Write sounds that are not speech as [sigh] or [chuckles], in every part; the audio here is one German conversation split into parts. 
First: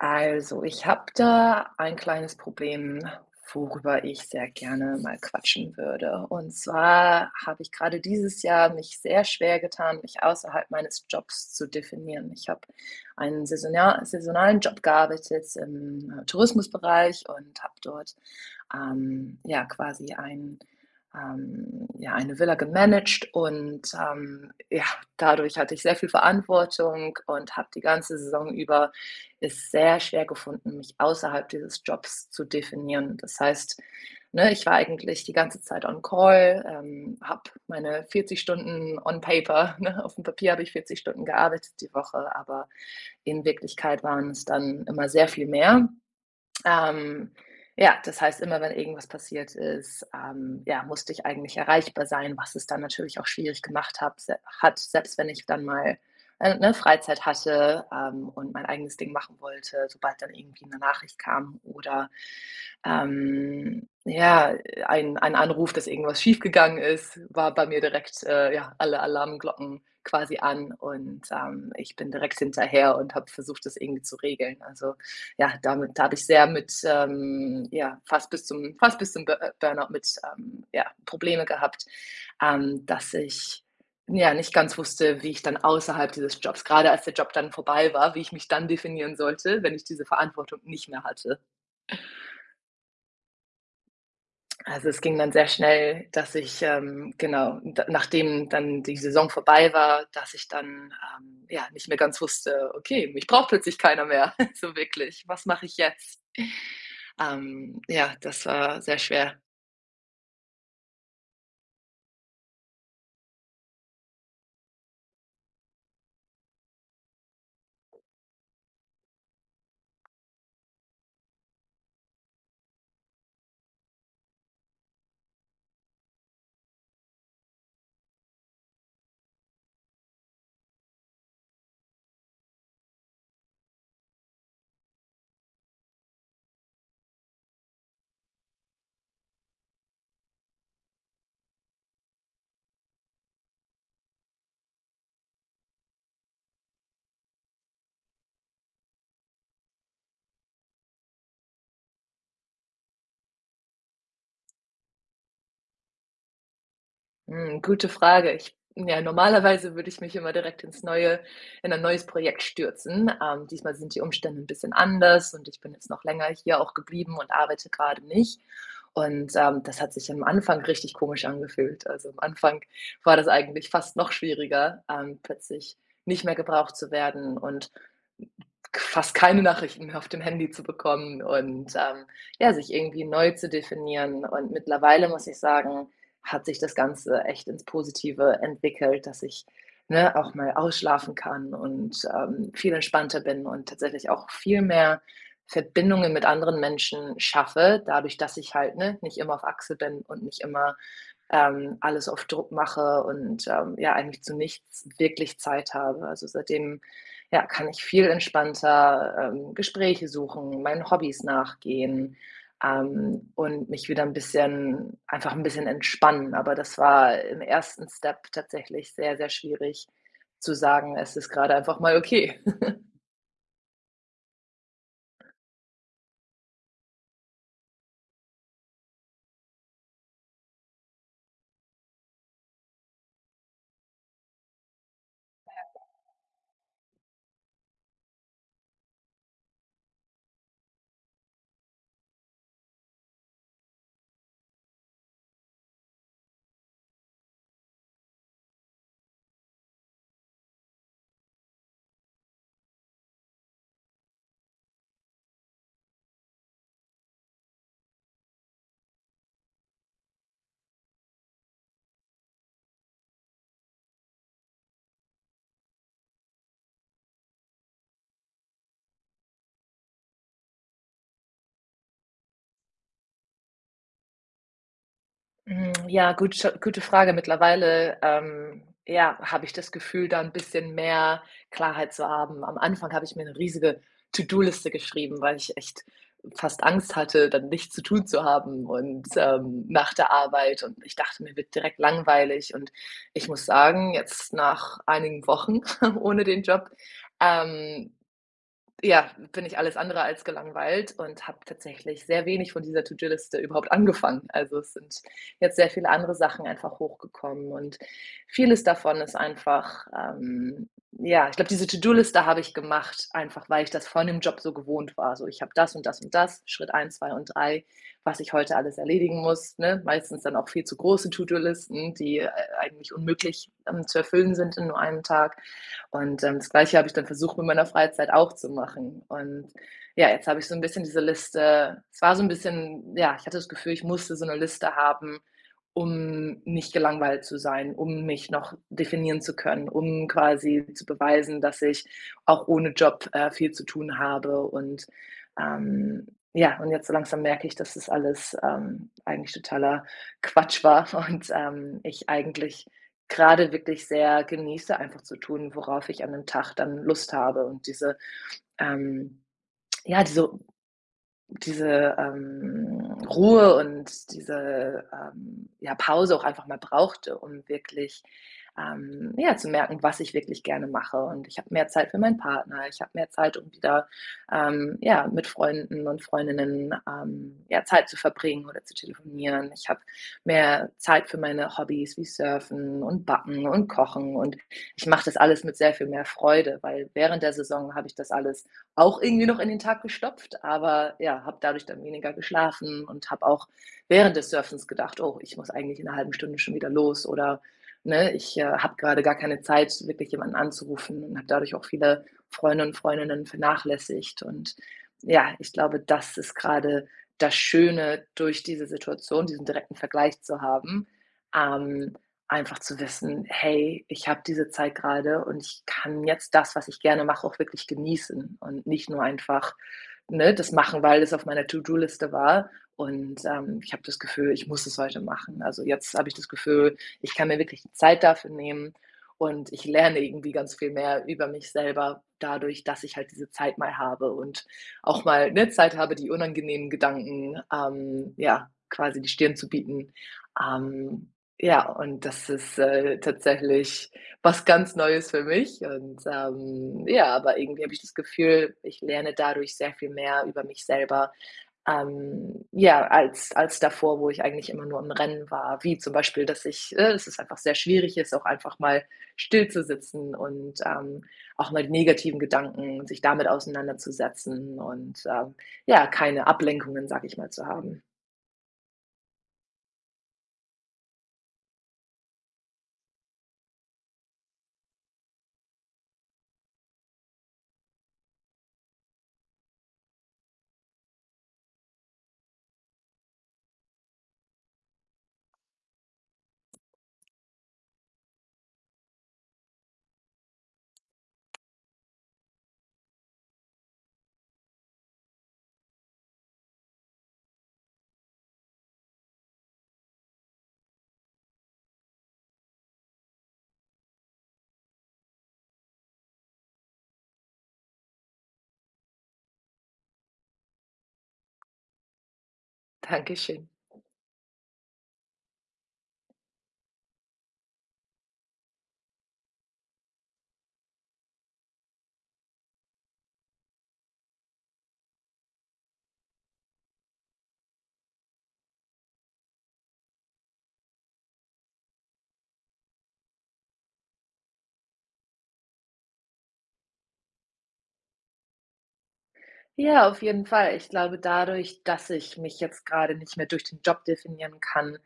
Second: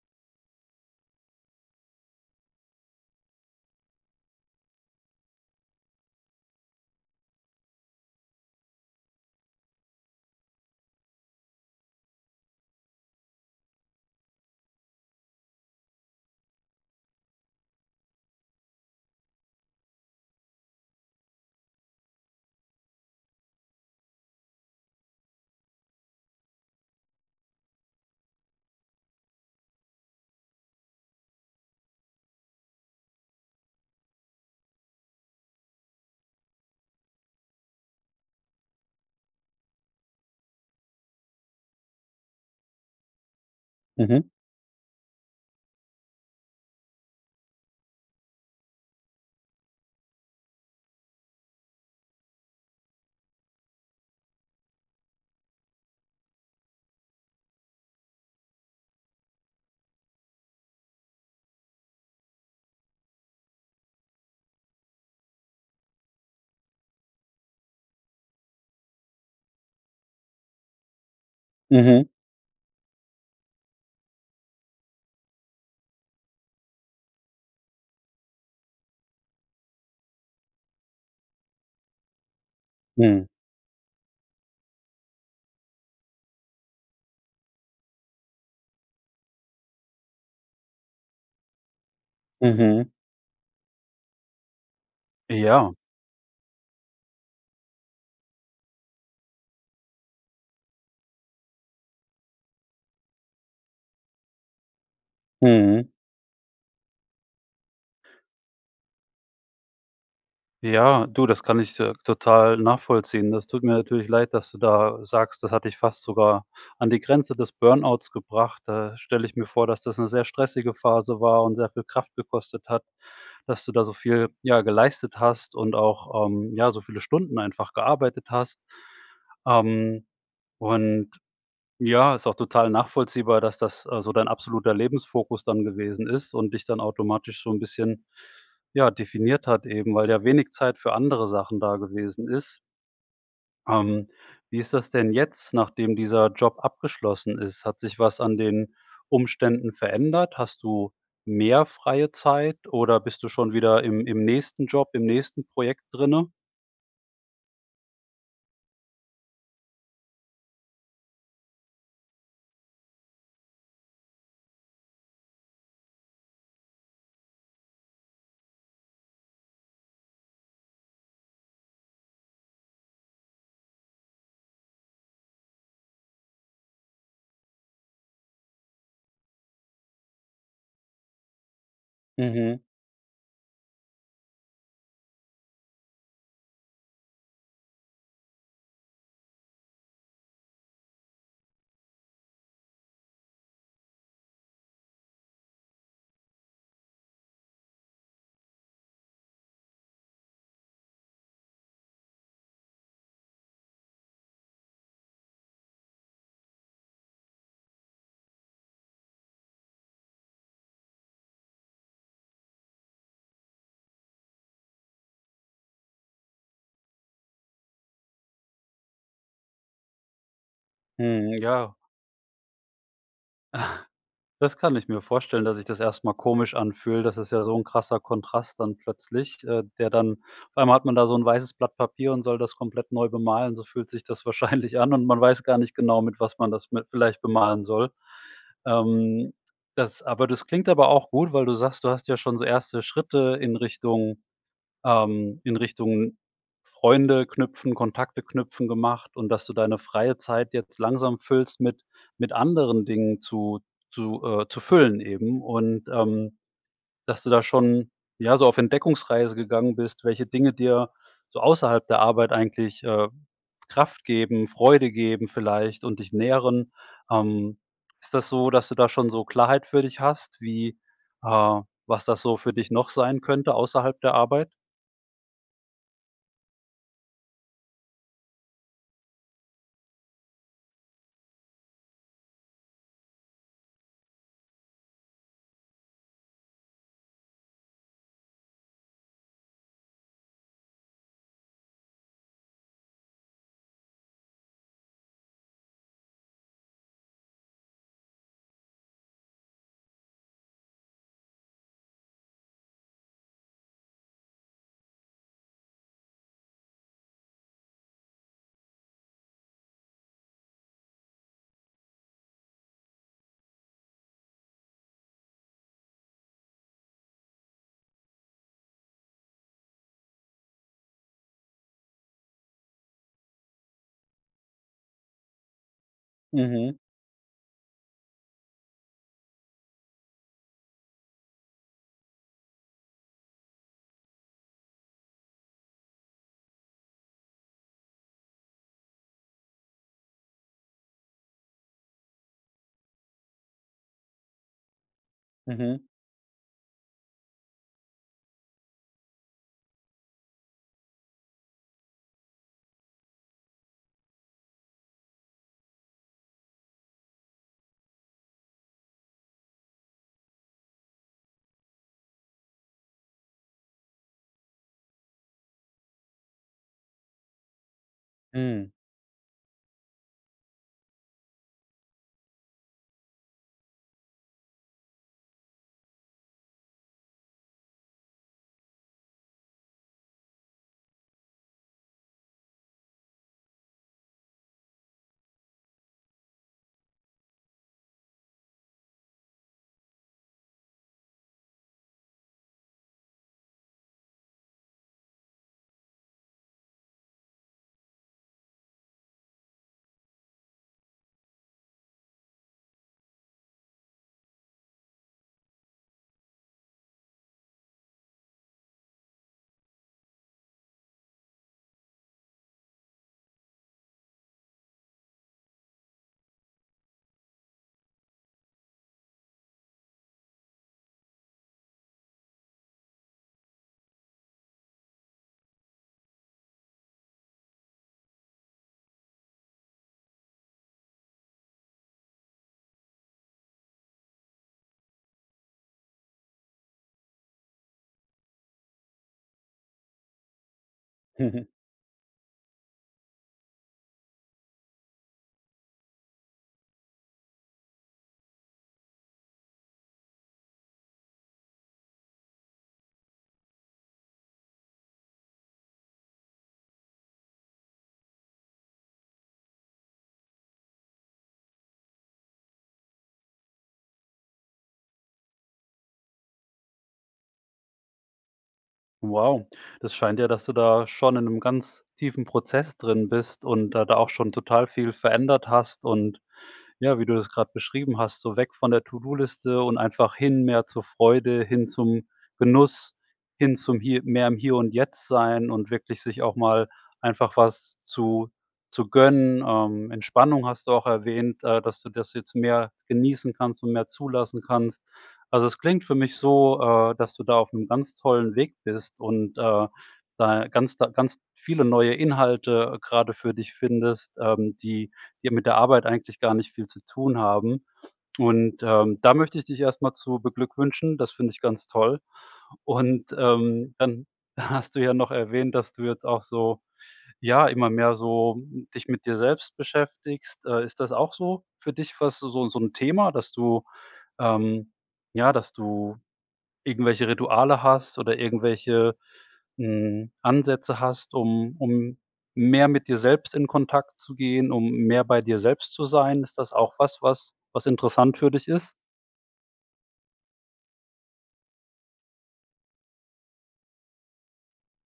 Also, ich habe da ein kleines Problem, worüber ich sehr gerne mal quatschen würde. Und zwar habe ich grade dieses Jahr mich sehr schwer getan, mich außerhalb meines Jobs zu definieren. Ich habe einen saisonal saisonalen Job gearbeitet, im, äh, Tourismusbereich und habe dort, ähm, ja, quasi ein, ähm ja, eine Villa gemanagt. Und, ähm, ja, dadurch hatte ich sehr viel Verantwortung und habe die ganze Saison über es sehr schwer gefunden, mich außerhalb dieses Jobs zu definieren. Das heißt, ne, ich war eigentlich die ganze Zeit on Call, ähm, habe meine 40 Stunden on paper, ne, auf 'm Papier habe ich 40 Stunden gearbeitet die Woche, aber in Wirklichkeit Mhm. waren's dann immer sehr viel mehr. Ähm, ja, das heißt, immer wenn irgendwas passiert ist, ähm, ja, musste ich eigentlich erreichbar sein, was es dann natürlich auch schwierig gemacht habe s hat, selbst wenn ich dann mal, äh, ne, Freizeit hatte, ähm, und mein eigenes Ding machen wollte. Sobald dann irgendwie 'ne Nachricht kam oder, ähm, ja, ein ein Anruf, dass irgendwas schief gegangen ist, war bei mir direkt, äh, ja, alle Alarmglocken quasi an. Und, ähm, ich Mhm. bin direkt hinterher und habe versucht, das irgendwie zu regeln. Also, ja, damit da habe ich sehr mit, ähm ja, fast bis zum fast bis zum Bur Burnout mit, ähm, ja, Probleme gehabt, ähm, dass Mhm. ich, n ja, nicht ganz wusste, wie ich dann außerhalb dieses Jobs gerade als der Job dann vorbei war, wie ich mich dann definieren sollte, wenn ich diese Verantwortung nicht mehr hatte. Mhm. Also, es ging dann sehr Ja. schnell, dass ich, ähm genau, d nachdem dann die Saison vorbei war, dass ich dann, ähm, ja, nicht mehr ganz wusste: „Okay, mich braucht plötzlich keiner mehr, [chuckles] so wirklich, was mache ich Mhm. jetzt?“ Ähm. Ja, das war sehr schwer. Ja, du, das kann ich, äh, total nachvollziehen. Das tut mir natürlich leid, dass du da sagst, das hat dich „fast sogar an die Grenze des Burnouts gebracht“. Da stelle ich mir vor, dass das 'ne sehr stressige Phase war und sehr viel Kraft gekostet hat, dass du da so viel, ja, geleistet hast und auch, ähm, ja, so viele Stunden einfach gearbeitet hast. Ähm. Und, ja, ist auch total nachvollziehbar, das, dass, äh, so dein absoluter Lebensfokus dann gewesen ist und dich dann automatisch so 'n bisschen, ja, definiert hat eben, weil ja wenig Zeit für andere Sachen da gewesen ist. Ähm. Wie ist das denn jetzt, nachdem dieser Job abgeschlossen ist? Hat sich was an den Umständen verändert? Hast du mehr freie Zeit oder bist du schon wieder im im nächsten Job, im nächsten Projekt drinne? Hm, gute Frage. Ich ja, normalerweise würde ich mich immer direkt ins neue in ein neues Projekt stürzen. Ähm, diesmal sind die Umständen 'n bisschen anders und ich bin jetzt noch länger hier auch geblieben und arbeite grade nicht und, ähm, das hat sich am Anfang richtig komisch angefühlt. Also, am Anfang war das eigentlich fast noch schwieriger, ähm, plötzlich nicht mehr gebraucht zu werden und k fast keine Nachrichten mehr auf dem Handy zu bekommen und, ähm ja, Mhm. sich irgendwie neu zu definieren. Und mittlerweile muss ich sagen, hat sich das Ganze echt ins Positive entwickelt, dass ich, ne, auch mal ausschlafen kann und, ähm, viel entspannter bin und tatsächlich auch viel mehr Verbindungen mit anderen Menschen schaffe, dadurch, dass ich halt, ne, nicht immer auf Achse bin und nicht immer, ähm, alles auf Druck mache und, ähm, ja, eigentlich zu nichts wirklich Zeit habe. Also, seitdem, ja, kann ich viel entspannter, ähm, Gespräche suchen, meinen Hobbys nachgehen, ähm, und mich wieder 'n bisschen, einfach 'n bisschen entspannen, aber das war im ersten Step tatsächlich sehr, sehr schwierig zu sagen: „Es ist Mhm. grade Ja. einfach mal okay“. [chuckles] Ach, das kann ich mir vorstellen, dass sich das erst mal komisch anfühlt. Das ist ja so 'n krasser Kontrast dann plötzlich, äh, der dann auf einmal hat man da so 'n weißes Blatt Papier und soll das komplett neu bemalen. So fühlt sich das wahrscheinlich an und man weiß gar nicht genau, [unintelligible] mit was man das mit vielleicht bemalen soll. Ähm, das aber das klingt aber auch gut, weil du sagst, du hast ja schon so erste Schritte in Richtung, ähm in Richtung Freunde knüpfen, Kontakte knüpfen gemacht und dass du deine freie Zeit jetzt langsam füllst mit mit anderen Dingen zu zu, äh zu füllen eben. Und, ähm, dass du da schon, ja, so auf Entdeckungsreise gegangen bist, welche Dinge dir so außerhalb der Arbeit eigentlich, äh, Kraft geben, Freude geben vielleicht und dich nähren. Ähm, ist das so, dass du da schon so Klarheit für dich hast, wie, äh was das so für dich noch sein könnte außerhalb der Arbeit? Hm, ja, gute gute Frage. Mittlerweile, ähm, ja, habe ich das Gefühl, da 'n bisschen mehr Klarheit zu haben. Am Anfang habe ich mir 'ne riesige To-do-Liste geschrieben, weil ich echt fast Angst hatte, dann nichts zu tun zu haben und, ähm nach der Arbeit und ich dachte, mir wird direkt langweilig und ich muss sagen, jetzt nach einigen Wochen [giggles] ohne den Job, ähm, ja, bin ich alles andere als gelangweilt und habe tatsächlich sehr wenig von dieser To-do-Liste überhaupt angefangen. Also, es sind jetzt sehr viele andere Sachen einfach hochgekommen und vieles davon ist einfach, ähm ja, ich glaube, diese To-do-Liste habe ich gemacht, einfach weil ich das von dem Job so gewohnt war. So, ich habe das und das und das, Schritt 1, 2 und 3, was ich heute alles erledigen muss, ne? Meistens dann auch viel zu große To-do ´-Listen, die, äh, äh, eigentlich unmöglich, ähm, zu erfüllen sind in nur 1 Tag. Und, ähm, das Gleiche Mhm. habe ich dann versucht in meiner Freizeit auch zu machen. Und ja, jetzt habe ich so 'n bisschen diese Liste es war so 'n bisschen ja, ich hatte das Gefühl, ich musste so 'ne Liste haben, um nicht gelangweilt zu sein, um mich noch definieren zu können, um quasi zu beweisen, dass ich auch ohne Job, äh, viel zu tun habe und, Mhm. ähm, ja. Und jetzt so langsam merke ich, das ist alles, ähm, eigentlich totaler Quatsch war und, ähm, ich eigentlich grade wirklich sehr genieße, einfach zu tun, worauf ich an 'nem Tag dann Lust habe und diese, ähm ja, diese diese, ähm, Ruhe und diese, ähm, ja, Pause auch einfach mal brauchte, um wirklich, Hm. ähm, ja, zu merken, was ich wirklich gerne mache. Und ich habe mehr Zeit für meinen Partner. Ich habe mehr Zeit um wieder, ähm, ja, mit Freunden und Freundinnen, ähm, ja, Zeit zu verbringen oder zu telefonieren. Ich habe mehr Zeit für meine Hobbys, wie Surfen und Backen und Kochen und ich mache das alles mit sehr viel mehr Freude, weil während der Saison habe ich das alles auch irgendwie noch in den Tag gestopft, aber ja, habe dadurch dann weniger geschlafen und habe auch während des Surfens gedacht: „Oh, ich muss eigentlich in 'ner 1/2 Stunde schon wieder los,“ oder ne, ich, äh, habe grade gar keine Zeit, wirklich jemanden anzurufen und habe dadurch auch viele Freunde und Freundinnen vernachlässigt. Und ja, ich glaube, das ist grade das Schöne durch diese Situation diesen direkten Vergleich zu haben, ähm, einfach zu wissen: „Hey, ich habe diese Zeit gerade und ich kann jetzt das, was ich gerne mache, auch wirklich genießen.“ Und nicht nur einfach, ne, das machen, weil das auf meiner To-do-Liste war. Und, ähm, ich habe das Gefühl, ich muss es heute machen. Also, jetzt habe ich das Gefühl, ich kann mir wirklich die Zeit dafür nehmen und ich lerne irgendwie ganz viel mehr über mich selber dadurch, dass ich halt diese Zeit mal habe und auch mal, ne, Zeit habe, die unangenehmen Gedanken, ähm, ja, quasi die Stirn zu bieten. Ähm, [chuckles] ja, und das ist, äh, tatsächlich, was ganz Neues für mich und, ähm ja, aber irgendwie habe ich das Gefühl, ich lerne dadurch sehr viel mehr über mich selber, ähm, ja, als als davor, wo ich eigentlich immer nur am Rennen war. Wie zum Beispiel, dass ich äh, es ist einfach sehr schwierig jetzt, auch einfach mal stillzusitzen und, ähm, auch mal die negativen Gedanken, sich damit auseinanderzusetzen und, äh, ja, keine Ablenkungen, sage ich mal, zu haben. Wow, das scheint ja, dass du da schon in ‘nem ganz tiefen Prozess drin bist und da da auch schon total viel verändert hast und ja, wie du das grad beschrieben hast, so weg von der ToDo-Liste und einfach hin mehr zur Freude, hin zum Genuss, hin zum hier mehr im Hier und Jetzt sein und wirklich sich auch mal einfach was zu zu gönnen. Ähm, Entspannung hast du auch erwähnt, äh, dass du das jetzt mehr genießen kannst und mehr zulassen kannst. Also, es klingt für mich so, äh, dass du da aufm ganz tollen Weg bist und, äh, da ganz da ganz viele neue Inhalte grade für dich findest, ähm, die die mit der Arbeit eigentlich gar nicht viel zu tun haben. Und, ähm, da möchte ich dich erst mal zu beglückwünschen. Das finde ich ganz toll und, Dankeschön. ähm, dann hast du ja noch erwähnt, dass du jetzt auch so, ja, immer mehr so, hm, dich mit dir selbst beschäftigst. Äh, ist das auch so für dich, was du so so ‘n Thema, dass du, ähm, ja dass du irgendwelche Rituale hast oder irgendwelche, hm, Ansätze hast, um um mehr mit dir selbst in Kontakt zu gehen, um mehr bei dir selbst zu sein? Ist das auch was, was was interessant für dich ist? Ja, auf jeden Fall. Ich glaube dadurch, dass ich mich jetzt grade nicht mehr durch den Job definieren kann,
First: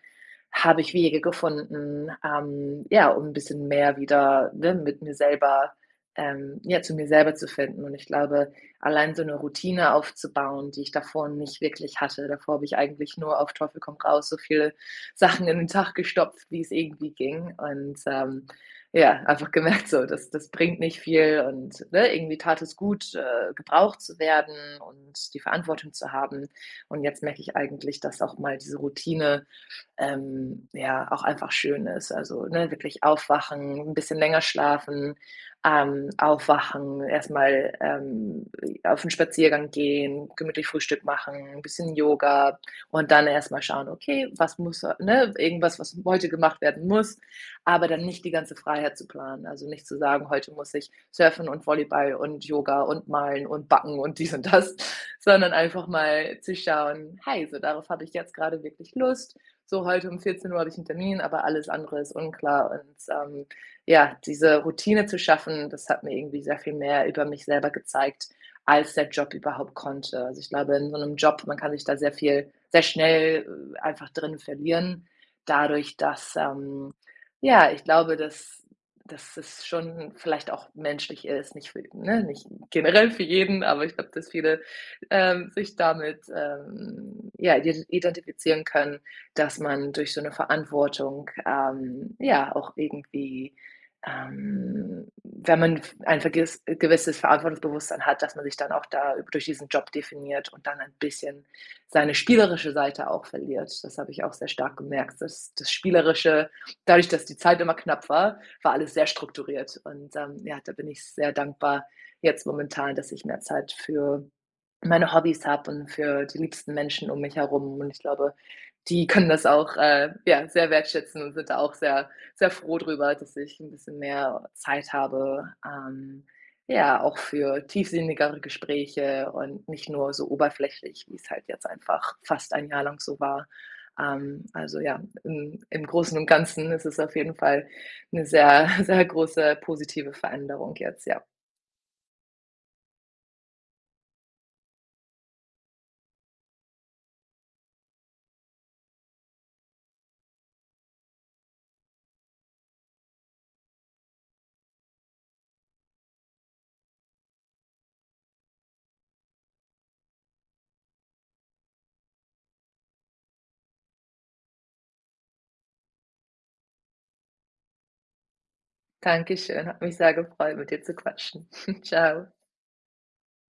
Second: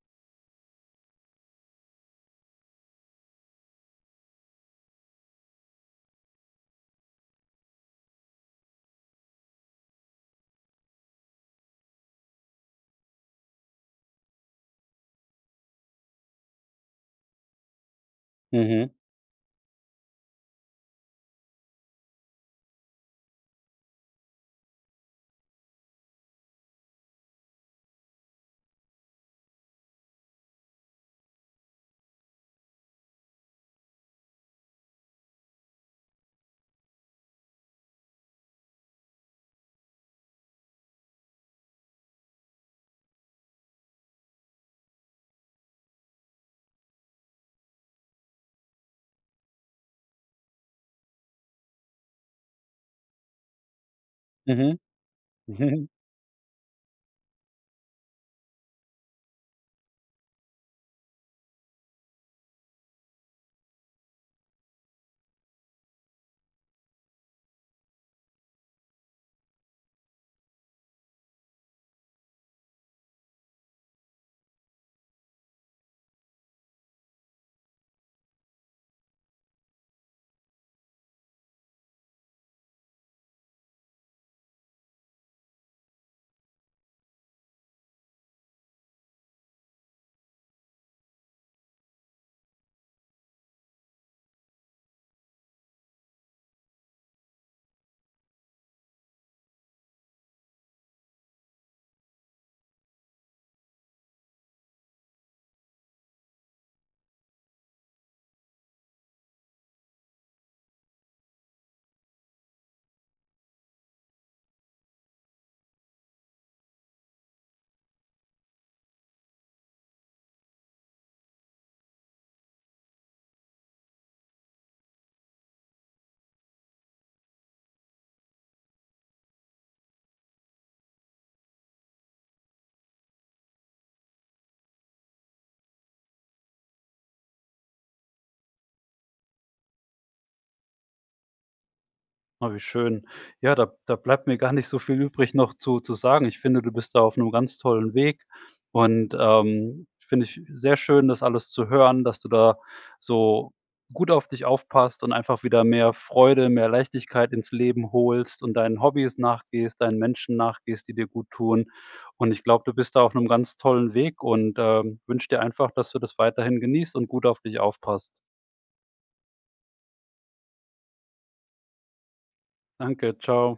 habe ich Wege gefunden, ähm, ja, um ‘n bisschen mehr wieder, ne, mit mir selber, ähm ja, zu mir selber zu finden und ich glaube, allein so ‘ne Routine aufzubauen, die ich davor nicht wirklich hatte, davor habe ich eigentlich nur auf Teufel komm raus, so viele Sachen in den Tag gestopft, wie's irgendwie ging. Und, ähm, Mhm. ja, einfach gemerkt so, das das bringt nicht viel und, ne, irgendwie tat es gut, äh, gebraucht zu werden und die Verantwortung zu haben und jetzt merke ich eigentlich, dass auch mal diese Routine, ähm, ja, auch einfach schön ist. Also, ne, wirklich aufwachen, ‘n bisschen länger schlafen, ähm, aufwachen, erst mal, ähm, e auf ‘n Spaziergang gehen, gemütlich Frühstück machen, ‘n bisschen Yoga und dann erst mal schauen: „Okay, was muss a“ ne, irgendwas, was heute gemacht werden muss, aber dann nicht die ganze Freiheit zu planen. Also, nicht zu sagen: „Heute muss ich surfen und Volleyball und Yoga und malen und backen und dies und das.“, Mhm. sondern einfach [chuckles] mal zu schauen: ”Hey, so darauf habe ich jetzt grade wirklich Lust. So, heute um 14:00 habe ich 'n Termin, aber alles andere ist unklar.“ und, ähm ja, diese Routine zu schaffen, das hat mir irgendwie sehr viel mehr über mich selber gezeigt, als der Job überhaupt konnte. Also, ich glaube, in so ‘nem Job man kann sich da sehr viel sehr schnell, äh, einfach drinnen verlieren, dadurch, dass ähm ja, ich glaube, dass dass es schon vielleicht auch menschlich ist, nicht für ne, nicht generell für jeden, aber ich glaube, dass viele, ähm, sich damit, ähm, ja, ide identifizieren können, dass man durch so ‘ne Verantwortung, ähm, ja, auch irgendwie, ähm, wenn man f ein vergiss ein gewisses Verantwortungsbewusstsein hat, dass man sich dann auch da durch diesen Job definiert und dann ein bisschen seine spielerische Seite auch verliert. Das habe ich auch sehr stark gemerkt. Das das Spielerische dadurch, dass die Zeit immer knapp war, war alles sehr strukturiert. Und, ähm, ja, da bin ich sehr dankbar jetzt momentan, dass ich mehr Zeit für meine Hobbys habe und für die liebsten Menschen um mich herum und ich glaube, die können das auch, äh, ja, sehr wertschätzen und sind da auch sehr, sehr froh drüber, dass ich ‘n bisschen mehr Zeit habe. Ähm, ja, auch für tiefsinnigere Gespräche und nicht nur so oberflächlich, wie's halt jetzt einfach fast ein Jahr lang so war. Ähm, also ja, im im Großen und Ganzen ist es auf jeden Fall ‘ne sehr, [chuckles] sehr große positive Veränderung jetzt, ja. Oh, wie schön. Ja, da da bleibt mir gar nicht so viel übrig noch zu zu sagen. Ich finde, du bist da auf ‘nem ganz tollen Weg und, ähm, finde ich sehr schön, das alles zu hören, dass du da so gut auf dich aufpasst und einfach wieder mehr Freude, mehr Leichtigkeit ins Leben holst und deinen Hobbys nachgehst, deinen Menschen nachgehst, die dir gut tun. Und, ich glaube, du bist da auf ‘nem ganz tollen Weg und, ähm, wünsche dir einfach, dass du das weiterhin genießt und gut auf dich aufpasst. Dankeschön, hat mich sehr gefreut mit dir zu quatschen. [chuckles] Tschau. Danke, tschau.